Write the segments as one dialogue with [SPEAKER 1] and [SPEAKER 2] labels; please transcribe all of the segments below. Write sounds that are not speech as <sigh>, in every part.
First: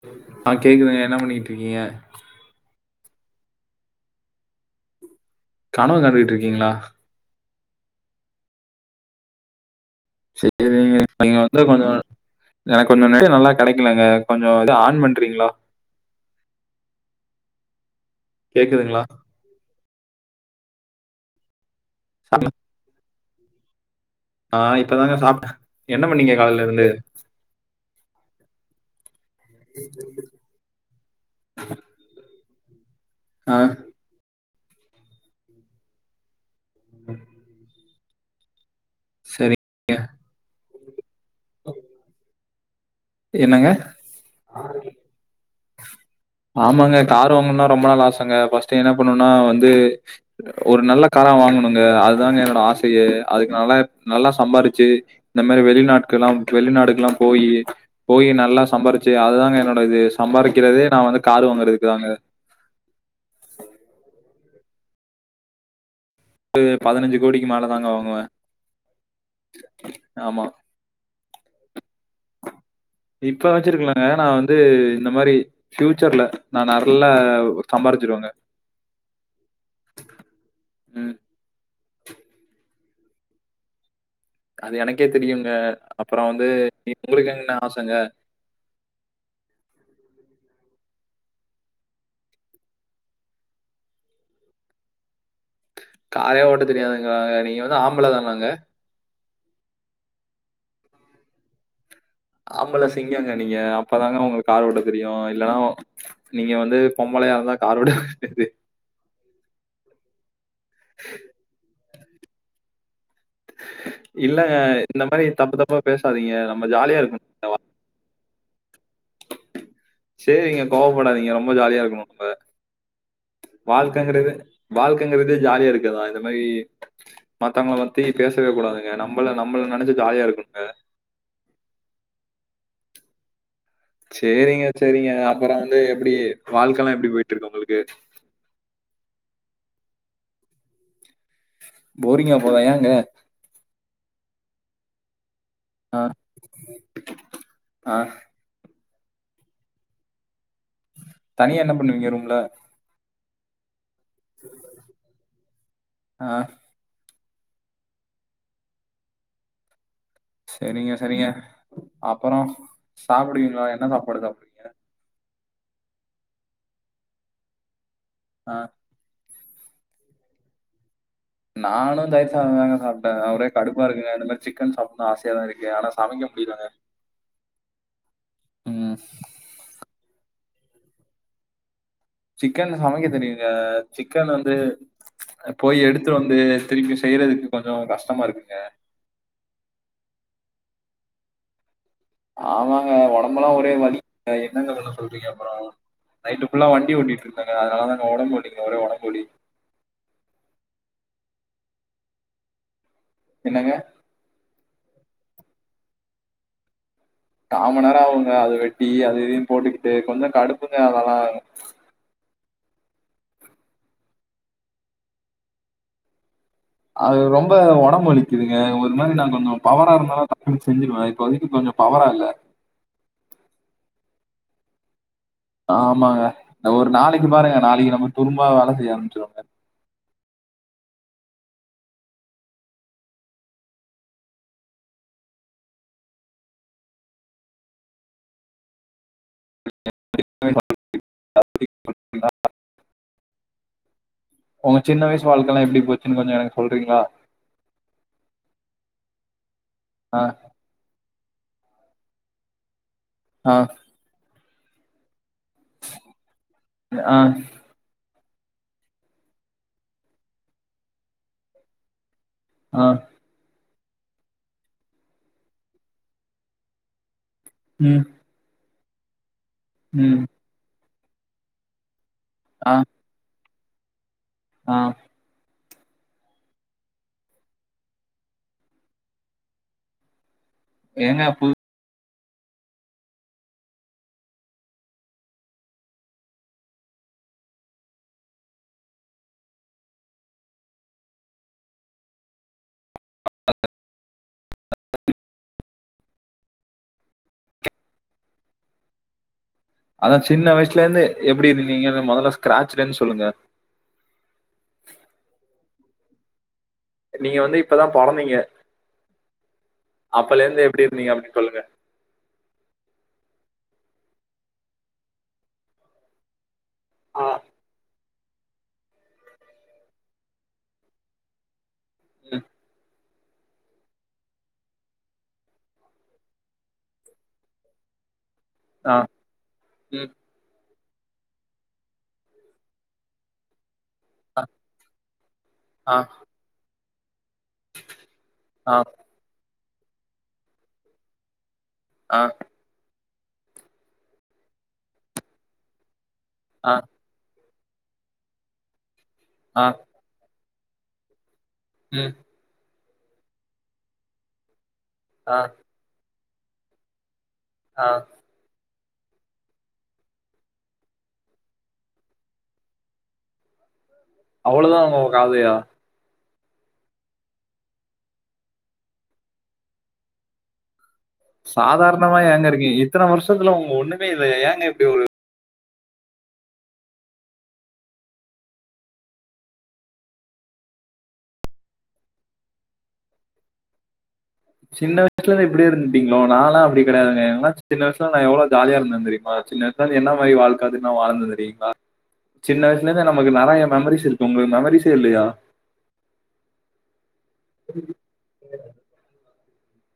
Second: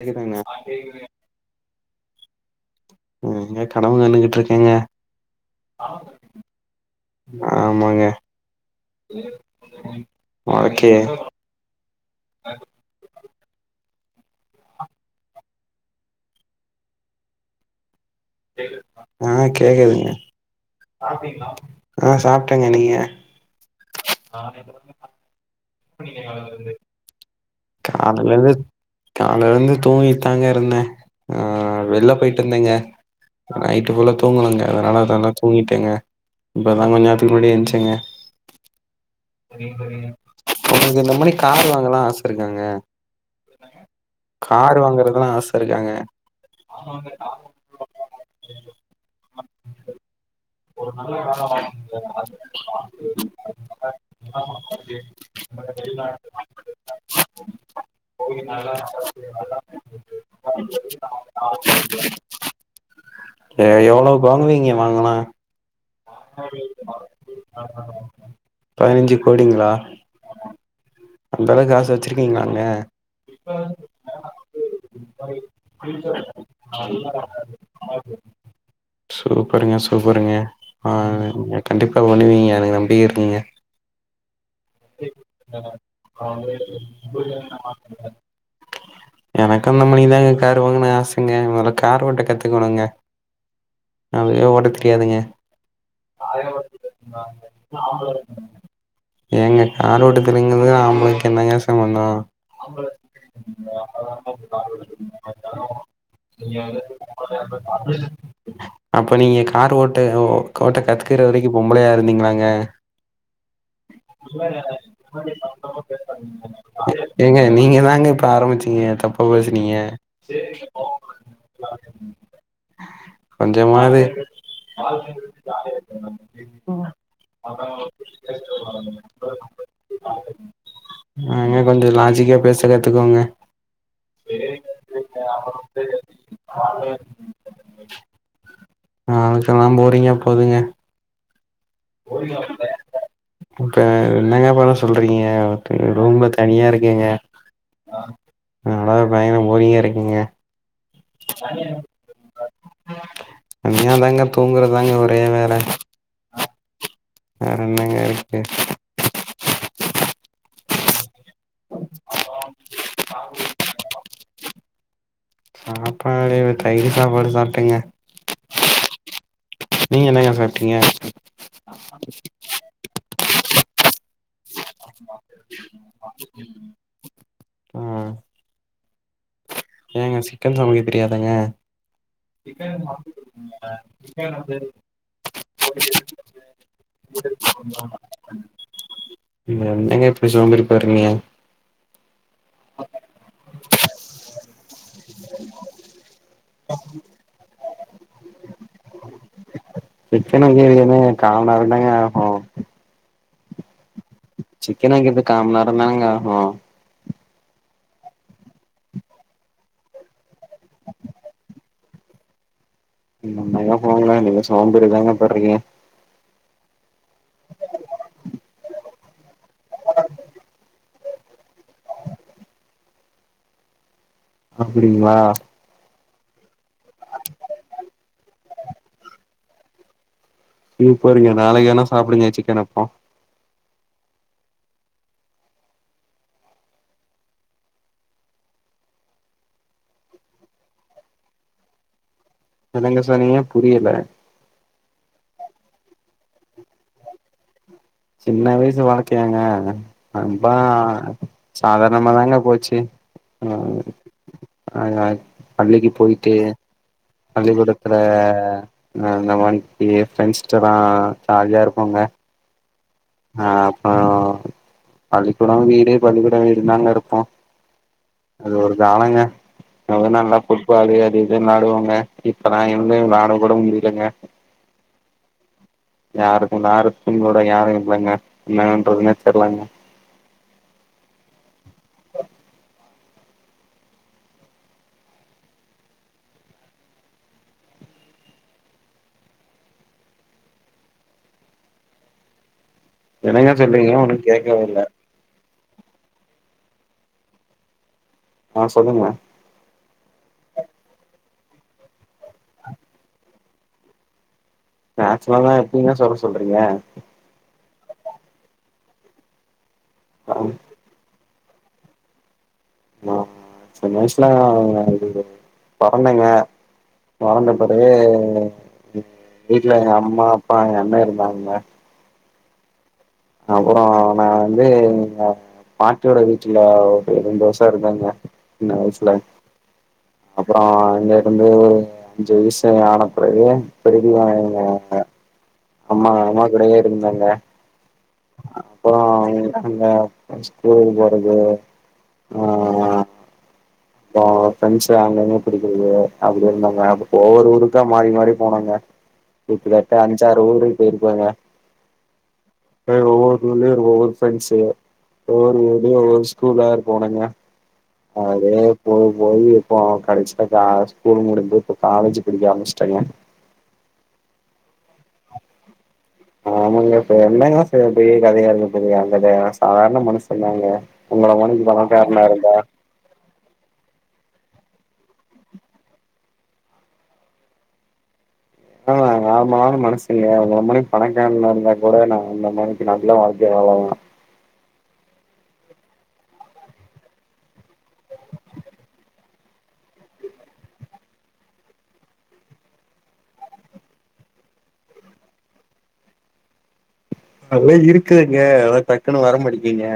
[SPEAKER 1] கேக்குதாங்க
[SPEAKER 2] ஆ கேக்குதுங்க என்னா பண்ணிட்டு இருக்கீங்க
[SPEAKER 1] ஏங்க கனவு காணுகிட்டு ருக்கேங்க
[SPEAKER 2] கனவு காணுகிட்டு ருக்கீங்களா
[SPEAKER 1] ஆமாங்கா
[SPEAKER 2] சேரிங்க ஏங்கா இத கொஞ்சோ எனக்கு கொஞ்சோ நெறைய நல்ல கெடைக்கலங்கா கொஞ்சோ இத ஆன் பண்றிங்களா கேக்குதுங்களா?
[SPEAKER 1] ஆ கேக்குதுங்க ஆ
[SPEAKER 2] சாப்-
[SPEAKER 1] சாப்டேங்க நீங்க
[SPEAKER 2] ஆ இப்பதாங்கா சாப்டே
[SPEAKER 1] காலேல இருந்து காலேல இருந்து தூங்கி ட்டாங்க இருந்தே ஆ வெள்ல போயிட்டு இருந்தேங்கா
[SPEAKER 2] ஆ
[SPEAKER 1] நைட் ட்டு ஃபுல்லா தூங்கலங்க அதனால தாங்க தூங்கிட்டேங்க இப்ப தா கொஞ்ச நேத்துக்கு முன்னாடி எஞ்சேங்க
[SPEAKER 2] சரி.
[SPEAKER 1] உங்களுக்கு இந்த மாரி கார் வாங்களா ஆச இருக்காங்க
[SPEAKER 2] என்னங்க
[SPEAKER 1] காரு வாங்குறத்துல்லா ஆச இருக்காங்க
[SPEAKER 2] ஆமாங்க கார் வாங்கணுனா ரொம்ப நாள் ஆசங்க ஃபஸ்ட்டு என்ன பண்ணணுனா வந்து ஒரு நல்ல கார வாங்கணுங்க அதுதாங்க என்னோட ஆசேயே அதுக்கு நல்லா நல்லா ஸ் சம்பாரிச்சு இந்த மாரி வெளிநாட்கள்ல்லா வெளிநாடுக்கு ல்லா போயி போயி நல்லா சம்பாரிச்சு அதுதாங்க என்னோட இது சம்பாரிக்கிறதே நா வந்து கார் வாங்குறதுக்கு தாங்க.
[SPEAKER 1] எ எவ்ளோக்கு வாங்குவீங்க வாங்கனா
[SPEAKER 2] மேல தாங்க வாங்குவேன்.
[SPEAKER 1] பதினஞ்சு கோடிங்களா
[SPEAKER 2] ஆமா.
[SPEAKER 1] அந்த அளவுக்கு ஆச வச்சருக்கீங்களாங்க
[SPEAKER 2] இப்ப வச்சிருக்கலங்க நா வந்து இந்த மாரி ஃபியூச்சர்ல நா நல்ல ஒர் சம்பாரிச்சிருவேங்க
[SPEAKER 1] சூப்பருங்க சூப்பருங்க ஆ
[SPEAKER 2] ம்.
[SPEAKER 1] ங்க கண்டிப்பா பண்ணுவீங்க எனக்கு நம்பியே இருக்கீங்க
[SPEAKER 2] அது எனக்கே தெரியுங்க. அப்புறம் வந்து உங்களுக்கு என்ன ஆசைங்க?
[SPEAKER 1] எனக்கு அந்த மானிதாங்க கார் வாங்கணு ஆசைங்க மொதல்ல கார் ஓட்ட கத்துக்கணுங்க அதுவே ஓட்ட தெரியாதுங்க
[SPEAKER 2] காரே ஓட்ட தெரியாதுங்க. நீங்க வந்து ஆம்பள தானாங்க?
[SPEAKER 1] ஏங்க கார் ஓட்ட தெரிலங்கிறதுக்காக ஆம்பளைக்கு என்னங்க சம்பந்தோ
[SPEAKER 2] ஆம்பள சிங்கோங்க நீங்க அப்பதாங்க உங்களுக்கு கார் ஓட்ட தெரியு இல்லனா நீங்க வந்து பொம்பளைய இருந்தா கார் ஓட்ட தெரி து
[SPEAKER 1] அப்போ நீங்க கார் ஓட்ட ஓட்ட கத்துக்கற வரைக்கு பொம்பளையா இருந்தீங்களாங்க
[SPEAKER 2] இல்லங்க. இந்த மாரி தப்பு தப்பா பேசாதீங்க. நம்ம ஜாலியா இருக்கணும்.
[SPEAKER 1] ஏங்க நீங்க தாங்க இப்ப ஆரம்பிச்சுங்க தப்பா பேசுனீங்க
[SPEAKER 2] செரிங்க கோவப்படாதீங்க ரொம்ப ஜாலியா இருக்கணு நம்ம
[SPEAKER 1] கொஞ்சமாவது
[SPEAKER 2] வாழ்க்கங்கிறது வாழ்க்கங்கிறது ஜாலியா இருக்குதா இந்த மாரி மத்தவங்க பத்தி பேசவே கூடாதுங்க நம்மள நம்மள நெனச்ச ஜாலியா இருக்கனுங்க
[SPEAKER 1] ஆ என்ன பன்றது லாஜிக்கா பேச கத்துக்கோங்க
[SPEAKER 2] சேரிங்க சேரிங்க அப்புற வந்து எப்டி வாழ்க்கல்லா எப்டி போயிட்டு இருக்கு உங்களுக்கு
[SPEAKER 1] ஆ அதுல்லா போறீங்க போதுங்க
[SPEAKER 2] ஆஹ
[SPEAKER 1] இப்ப என்னங்க பண்ண சொல்றீங்க
[SPEAKER 2] ஆ,
[SPEAKER 1] ரொம்ப தனியா இருக்கேங்க
[SPEAKER 2] ஆ.
[SPEAKER 1] அதா பயங்கர போரிங்கா இருக்குங்க
[SPEAKER 2] தனியா என்ன பண்ணுவீங்க ரூம்ல
[SPEAKER 1] தனியாதாங்க தூங்குறதாங்க ஒரே வேல
[SPEAKER 2] அ
[SPEAKER 1] வேறென்னங்க இருக்கு
[SPEAKER 2] சரிங்க சரிங்க அப்புறோ சாப்புடுவீங்களா என்ன சாப்பாடு சாப்
[SPEAKER 1] சாப்பாடு தயி சாப்பாடு சாப்ட்டேங்க
[SPEAKER 2] அ
[SPEAKER 1] நீங்க என்னங்க சாப்ட்டீங்க
[SPEAKER 2] நானு தயிர் சாததாங்க சாப்ட்டே ஒரே கடுப்பா இருக்கு இந்த மாரி சிக்கன் சாப்ட்னு ஆசையா தா இருக்கு ஆனா சமைக்க முடியலங்க
[SPEAKER 1] ஆ
[SPEAKER 2] ம்
[SPEAKER 1] ஏங்க சிக்கன் சமைக்க தெரியாதங்க
[SPEAKER 2] சிக்கன் சமைக்க தெரியுங்க சிக்கன் வந்து போய் எடுத்து வந்து திரும்பி செய்யறதுக்கு கொஞ்சோ கஷ்டமா இருக்குங்க
[SPEAKER 1] என்னங்க இப்டி சோம்பேறி பட்றிங்க
[SPEAKER 2] ஆமாங்க ஒடம்புலா ஒரே வலி என்னங்க பண்ண சொல்றீங்க அப்பறோ நைட்டு ஃபுல்லா வண்டி ஓட்டிட் இருந்தங்க அதனால தாங்க ஒடம்பு வலிக்குங்க ஒரே ஒடம்பு வலி
[SPEAKER 1] சிக்கனு வந்து எடுத்தோனா கா நேர தாங்க ஆகு
[SPEAKER 2] என்னங்க
[SPEAKER 1] சிக்கன் வாங்குறது காமநேர தாங்க ஆகு
[SPEAKER 2] காமநேரோ ஆகுங்க அது வெட்டி அத இதயு போட்டுக்கிட்டு கொஞ்ச கடுப்புங்க அதெல்லா
[SPEAKER 1] நம்மையா போங்க நீங்க சோம்பறிதாங்க படுறீங்க
[SPEAKER 2] அது ரொம்ப ஒடம்பு வலிக்குதுங்க அது மாரி நா கொஞ்சோ பவரா இருதாலா <inaudible> செஞ்சுடுவே இப்போதைக்கு கொஞ்சோ பவரா இல்ல
[SPEAKER 1] அப்டிங்களா
[SPEAKER 2] ஆமாங்க ஒரு நாளைக்கு பாருங்க நாளைக்கு நம்ம துரும்பா வேல செய்ய ஆரம்பிச்சுருவங்க
[SPEAKER 1] <unintelligible> போறீங்க நாளைக்கு வேனா சாப்டுங்க சிக்கன அப்போ
[SPEAKER 2] <inaudible>
[SPEAKER 1] <unintelligible> சொல்லுங்க புரியல
[SPEAKER 2] உங்க சின்ன வயசு வாழ்க்கலா எப்டி போச்சினு கொஞ்ச எனக்கு சொல்றீங்களா
[SPEAKER 1] சின்ன வயசு வாழ்க்கையாங்க
[SPEAKER 2] ஆ
[SPEAKER 1] அம்பா சாதாரணமா தாங்க போச்சு
[SPEAKER 2] ஆ
[SPEAKER 1] ஆ <inaudible> பள்ளிக்கு போய்ட்டு
[SPEAKER 2] ஆ
[SPEAKER 1] பள்ளிக்கூட த்துல இந்த இந்த வந் இங்க ஃப்ரெண்ட்ஸ்ட்ட தா ஜாலியா இருப்போங்க
[SPEAKER 2] ஆ
[SPEAKER 1] ஆ அப்பறோ பள்ளிக்கூடோ வீடு பள்ளிக்கூடோ வீடு தாங்க இருப்போ
[SPEAKER 2] ம்
[SPEAKER 1] அது ஒரு காலங்க எல்லா
[SPEAKER 2] ம்
[SPEAKER 1] நல்லா ஃபுட்பாலு அது இதுன் விளாடுவோங்க இப்பல்லா
[SPEAKER 2] ஆ
[SPEAKER 1] இருந்து விளாட கூட முடிலங்க
[SPEAKER 2] ஆ
[SPEAKER 1] யாருக்கு விளாட்றத்க்கு கூட யாரு இல்லங்க என்ன பண்றதுனே தெர்லங்க
[SPEAKER 2] தேங்காப்பூ
[SPEAKER 1] என்னங்க சொல்றீங்க ஒன்னு கேக்கவே இல்ல ஆ சொல்லுங்க
[SPEAKER 2] அதா சின்ன வய்சுலர்ந்து எப்டி இருந்தீங்கன்னு மொதல்ல ஸ்க்ராச்லிர்ந் சொல்லுங்க
[SPEAKER 1] ஸ்கார்ச்லல்லா எப்டிங்க சொல்ல சொல்றீங்க
[SPEAKER 2] நீங்க வந்து இப்பதா பொறந்தீங்க
[SPEAKER 1] ஆ
[SPEAKER 2] அப்பலர்ந்து எப்டி இருந்தீங்க அப்டி சொல்லுங்க
[SPEAKER 1] நா சின்ன வய்சுல எங்க வீடு பொறந்தங்க
[SPEAKER 2] ஆ,
[SPEAKER 1] பொறந்த பெறவு வீட்ல எங்க அம்மா, அப்பா, எங்க அண்ண இருந்தாங்க
[SPEAKER 2] ம்
[SPEAKER 1] அப்பறோ நா வந்து எங்க பாட்டியோட வீட்ல ஒரு ரெண்டு வர்ஷோ இருந்தங்க சின்ன
[SPEAKER 2] ஆ,
[SPEAKER 1] வய்ஸ்ல
[SPEAKER 2] ம்,
[SPEAKER 1] அப்பறோ இங்க இருந்து ஒரு அஞ்சு வய்சு ஆன பிறவு திருப்பியு
[SPEAKER 2] அ, ஆ,
[SPEAKER 1] அம்மா அம்மா கூடயே இருந்தங்க
[SPEAKER 2] ஆ,
[SPEAKER 1] அப்பறோ அந்த <inaudible> ஸ்கூல் போறது
[SPEAKER 2] ஆ
[SPEAKER 1] அப்றோ ஃப்ரெண்ஸ்லா அங்கங்க பிடிக்கறது அப்பிடி
[SPEAKER 2] ஆ,
[SPEAKER 1] இருந்தங்க ஒவ்வொரு ஊருக்கா மாறி மாறி போனோங்க
[SPEAKER 2] ஆ,
[SPEAKER 1] கிட்டதட்ட அஞ்சாறு ஊருக்கு போய்ருக்கோங்க
[SPEAKER 2] ம்
[SPEAKER 1] அப்டே ஒவ்வொரு ஊர்லியு ஒவ்வொரு ஃப்ரெண்ஸ்ஸு
[SPEAKER 2] ஆ,
[SPEAKER 1] ஒவ்வொரு ஊர் லியு ஒவ்வொரு ஸ்கூலா போனங்க
[SPEAKER 2] ஆ
[SPEAKER 1] அப்படி ஸ்கூல் போயி அப்றோ கடசில கா ஸ்கூல் முடிஞ்சு இப்ப காலேஜு படிக்க ஆரம்பிஸ்ட்டங்க
[SPEAKER 2] அவ்ளோதா உங்க கதையா
[SPEAKER 1] ஆமாங்க இப்ப என்னங்க பெரிய பெரிய கதையா இருக்கபோது என்னது சாதாரண மனுஷந்தாங்க உங்கள மாரி
[SPEAKER 2] சாதாரணமா
[SPEAKER 1] பணக்காரனா
[SPEAKER 2] ஏங்க
[SPEAKER 1] இருந்தா
[SPEAKER 2] இருக்கீங்க? இத்தன வர்ஷத்துல உங்க ஒன்னுமே இல்லயே ஏங்க இப்டி ஒரு
[SPEAKER 1] உண்மதாங்க நார்மலான மனுஷங்க உங்கள மாரி பணக்காரனா இருந்தா கூட நா அந்த மாரி ஒரு நல்ல வாழ்கையா வாழ்லாங்க
[SPEAKER 2] சின்ன வய்சுலர்ந்தே இப்டியே இருந்துட்டீங்ளோ நாலா அப்டி கெடையாதுங்க நாங்ல்லா சின்ன வய்சுல நாங் எவ்ளோ ஜாலியா இர்ந்தோ தெரியுமா சின்ன வய்சுல என்ன மாரி வாழ்க்க அது இன்னு வாழ்ந்தோ தெரியுங்களா சின்ன வய்சுலர்ந்து நமக்கு நெறைய மெமரிஸ் இருக்கு உங்களுக்கு மெமரிஸே இல்லயா
[SPEAKER 1] அதுலா இருக்குதுங்க ஆனா டக்குன்னு வர மாட்டிக்கீங்க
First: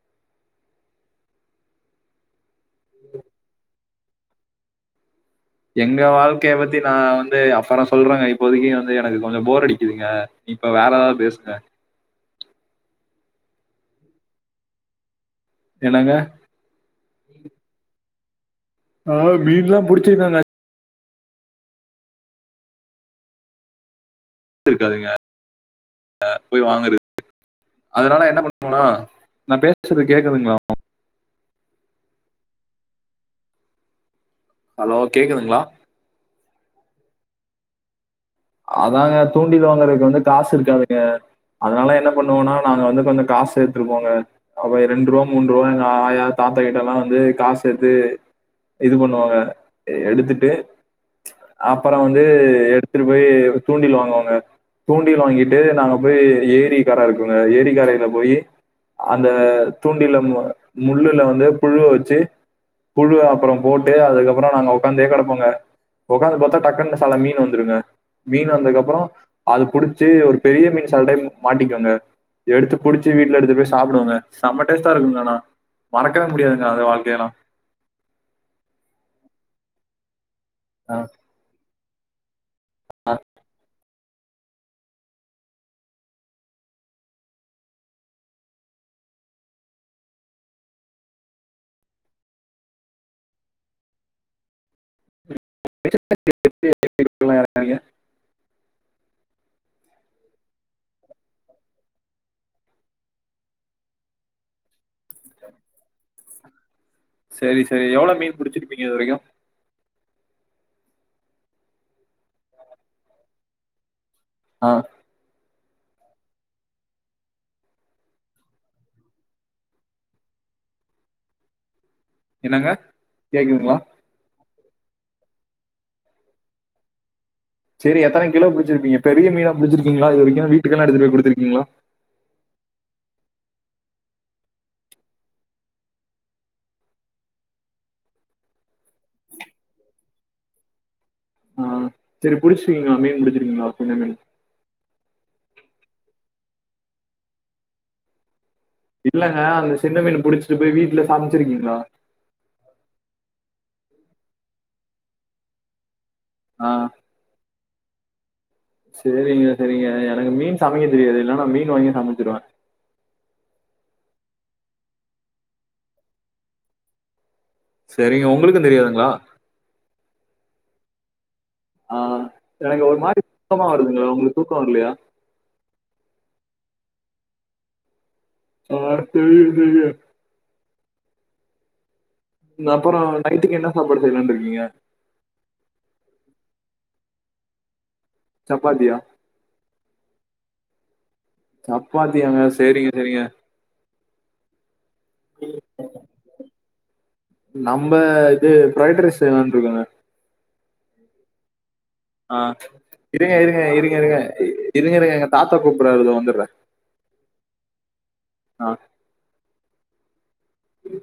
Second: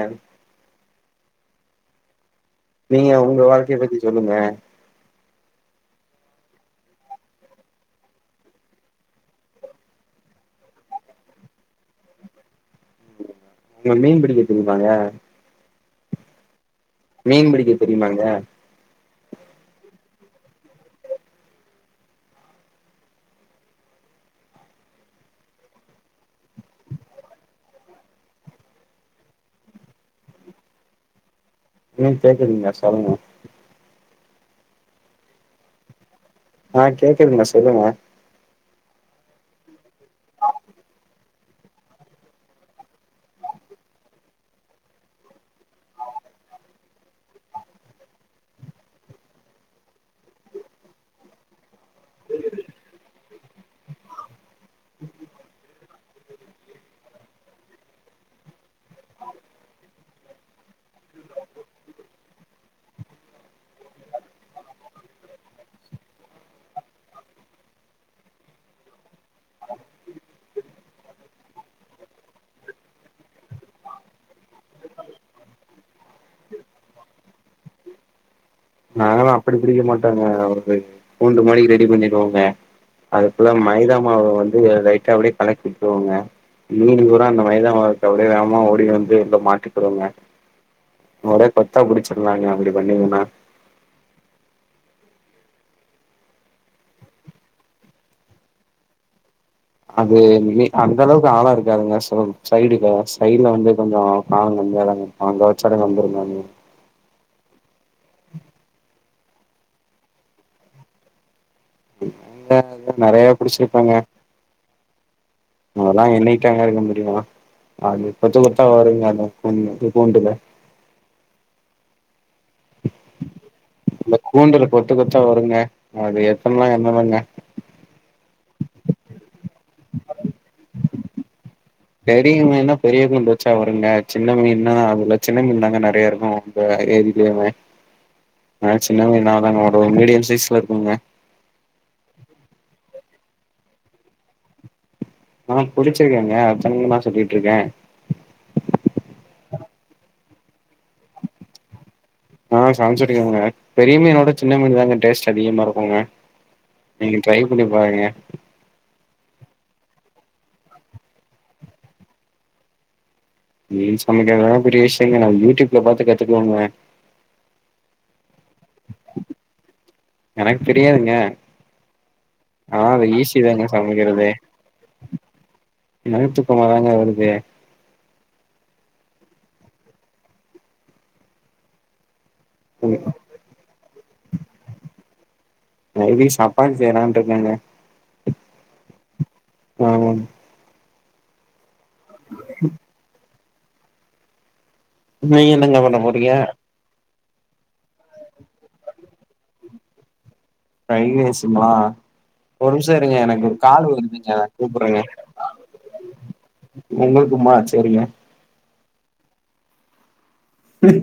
[SPEAKER 1] நீங்க உங்க வாழ்க்கைய பத்தி சொல்லுங்க
[SPEAKER 2] எங்க வாழ்க்கைய பத்தி நா வந்து அப்பறோ சொல்றங்க இப்போதிக்கு வந்து எனக்கு கொஞ்சோ போர் அடிக்கிதுங்க இப்ப வேற எதாது பேசுங்க
[SPEAKER 1] உங்களுக்கு மீன் பிடிக்க தெரியுமாங்க
[SPEAKER 2] என்னங்க
[SPEAKER 1] மீன் பிடிக்க தெரியுமாங்க
[SPEAKER 2] ஆ மீன்லா புடுச்சுனனை இருக்காதுங்க அ போய் வாங்கறது அதுனால என்ன பண்ணனுனா நா பேசுறது கேக்குதுங்களா
[SPEAKER 1] ம் கேக்குறீங்க சொல்ங்க
[SPEAKER 2] ஹலோ கேக்குதுங்களா
[SPEAKER 1] ஆ கேக்குதுங்க சொல்லுங்க
[SPEAKER 2] அதாங்க தூண்டில் வாங்கறதுக்கு வந்து காசு இருக்காதுங்க அதுனால என்ன பண்ணுவோனா நாங்க வந்து கொஞ்சோ காசு சேத்துருப்போங்க அப்ப ரெண்டு ருவா மூன்று ருவா எங்க ஆயா தாத்தா கிட்டேல்லா வந்து காசு சேத்து இது பண்ணுவாங்க எடுத்துட்டு அப்பறோ வந்து எடுத்துட்டு போய் தூண்டில் வாங்குவாங்க தூண்டல் வாங்கிட்டு நாங்க போய் ஏரி கர இருக்குங்க ஏரி கரேல போயி அந்த தூண்டில மு முள்ளுல வந்து புழுவ வச்சு புழு அப்பறோ போட்டு அதுக்கப்பறோ நாங்க உக்காந்தே கெடப்போங்க உக்காந்து பாத்தா டக்குன்னு சல மீன் வந்துருங்க மீன் வந்ததுக் அப்பறோ அது புடுச்சு ஒரு பெரிய மீன் சலடைய மாட்டிக்கோங்க எடுத்து புடுச்சு வீட்ல எடுத்து போய் சாப்டுவோங்க செம்ம டேஸ்டா இருக்குங்க ஆனா மறக்கவே முடியாதுங்க அது வாழ்க்கையல்லா
[SPEAKER 1] நாங்கல்லா அப்டி புடிக்க மாட்டோங்க
[SPEAKER 2] ஆ.
[SPEAKER 1] <unintelligible> கூண்டு மாரி ரெடி பண்ணிர்வோங்க அதுக்குள்ள மைதா மாவு வந்து லைட்டா அப்டியே கலக்கி விட்றுவோங்க மீனு பூரா அந்த மைதா மாவுக்கு அப்டியே வேமா ஓடி வந்து உள்ள மாட்டிகுறுங்க அப்டியே கொத்தா புடுச்சர்லாங்க அப்டி பண்ணீங்கன்னா
[SPEAKER 2] <inaudible> திருப்பலா எறக்காய்ங்க
[SPEAKER 1] அது மீ அந்த அளவுக்கு ஆழோ இருக்காதுங்க சொல் சைடுக்கு சைடுல வந்து கொஞ்சோ ஆழோ கம்மியாதாங்க அங்க வச்சாலே வந்துருங்க மீன்
[SPEAKER 2] சேரி சேரி எவ்வளோ மீன் புடுச்சுருப்பீங்க இது வரைக்கு
[SPEAKER 1] <inaudible> வந்து நெறையா புடுச்சுருப்பேங்க
[SPEAKER 2] ஆ
[SPEAKER 1] அதலா என்னிகிட்டாங்க இருக்க முடியு அது இப்ப சொல்லத்தா வருங்க அந்த குன்னு கூண்டுல
[SPEAKER 2] என்னங்க கேக்குதுங்களா
[SPEAKER 1] அந்த கூண்டுல கொத்து கொத்தா வருங்க அது எத்தனலா என்னலங்க
[SPEAKER 2] சேரி எத்தன கிலோ புடுச்சுருப்பீங்க பெரிய மீனா புடுச்சுருக்கீங்களா இதுவரைக்கு வீட்டுக்கல்லா எடுத்துட்டு போய் குடுத்துறுக்கீங்களா
[SPEAKER 1] பெரிய மீன்னா பெரிய கூண்டு வச்சா வருங்க சின்ன மீன்னா அதுல சின்ன மீன் தாங்க நெறையா இருக்கு த ஏரிலயேங்க நா சின்ன மீனாதாங்க வரு மீடியம் சைஸ்ல இருக்குங்க
[SPEAKER 2] செரி புடுச்சுருக்கீங்களா மீன் புடுச்சுருக்கீங்களா சின்ன மீன்
[SPEAKER 1] ஆ புடுச்சுருக்கேங்க அத்தன மீனா சொல்லிட்ருக்கே
[SPEAKER 2] இல்லங்க அந்த சின்ன மீன் புடுச்சுட்டு போய் வீட்ல சமச்சிருக்கீங்களா
[SPEAKER 1] ஆ சமச்சிருக்கேங்க பெரிய மீனோட சின்ன மீன் தாங்க டேஸ்ட் அதிகமா இருக்குங்க
[SPEAKER 2] ஆ
[SPEAKER 1] நீங்க ட்ரை பண்ணி பாருங்க
[SPEAKER 2] சேரிங்க சேரிங்க எனக்கு மீன் சமைக்க தெரியாது இல்லன்னா மீன் வாங்கி சமச்சிருவே
[SPEAKER 1] மீன் சமைக்கிறது எல்லா பெரிய விஷயம் இல்லைங்க நா யூ டியூப்ல பாத்து கத்துக்குவேங்க
[SPEAKER 2] சேரிங்க உங்களுக்கு தெரியாதுங்களா
[SPEAKER 1] எனக்கு தெரியாதுங்க
[SPEAKER 2] ஆ எனக்கு
[SPEAKER 1] ஆனா
[SPEAKER 2] ஒரு
[SPEAKER 1] அது
[SPEAKER 2] மாரி
[SPEAKER 1] ஈஸி தாங்க
[SPEAKER 2] தூக்கமா வருதுங்க
[SPEAKER 1] சமைக்கிறது
[SPEAKER 2] உங்களுக்கு தூக்கோ வரலையா
[SPEAKER 1] எனக்கு தூக்கமா தாங்க வருது
[SPEAKER 2] ஆ தெரியு தெரியு த அப்றோ நைட்டுக்கு என சாப்பாடு செய்யலானு இருக்கீங்க
[SPEAKER 1] நைடுகு சப்பாத்தி செய்யலாம்னு இருக்கங்க
[SPEAKER 2] சப்பாத்தியா
[SPEAKER 1] ஆ
[SPEAKER 2] சப்பாத்தியாங்க சேரிங்க சேரிங்க
[SPEAKER 1] நீங்க என்னங்க பண்ண போறீங்க
[SPEAKER 2] நம்ம இது பிரைடுரைஸ் செய்யலாம்னு இருக்கங்க
[SPEAKER 1] பிரைடுரைஸ்ங்களா
[SPEAKER 2] ஆ இருங்க இருங்க இருங்க இருங்க இருங்க இருங்க எங்க தாத்தா கூப்பறாரு இதோ வந்தற
[SPEAKER 1] உங்களுக்குமா சேரிங்க
[SPEAKER 2] ஆ
[SPEAKER 1] ம்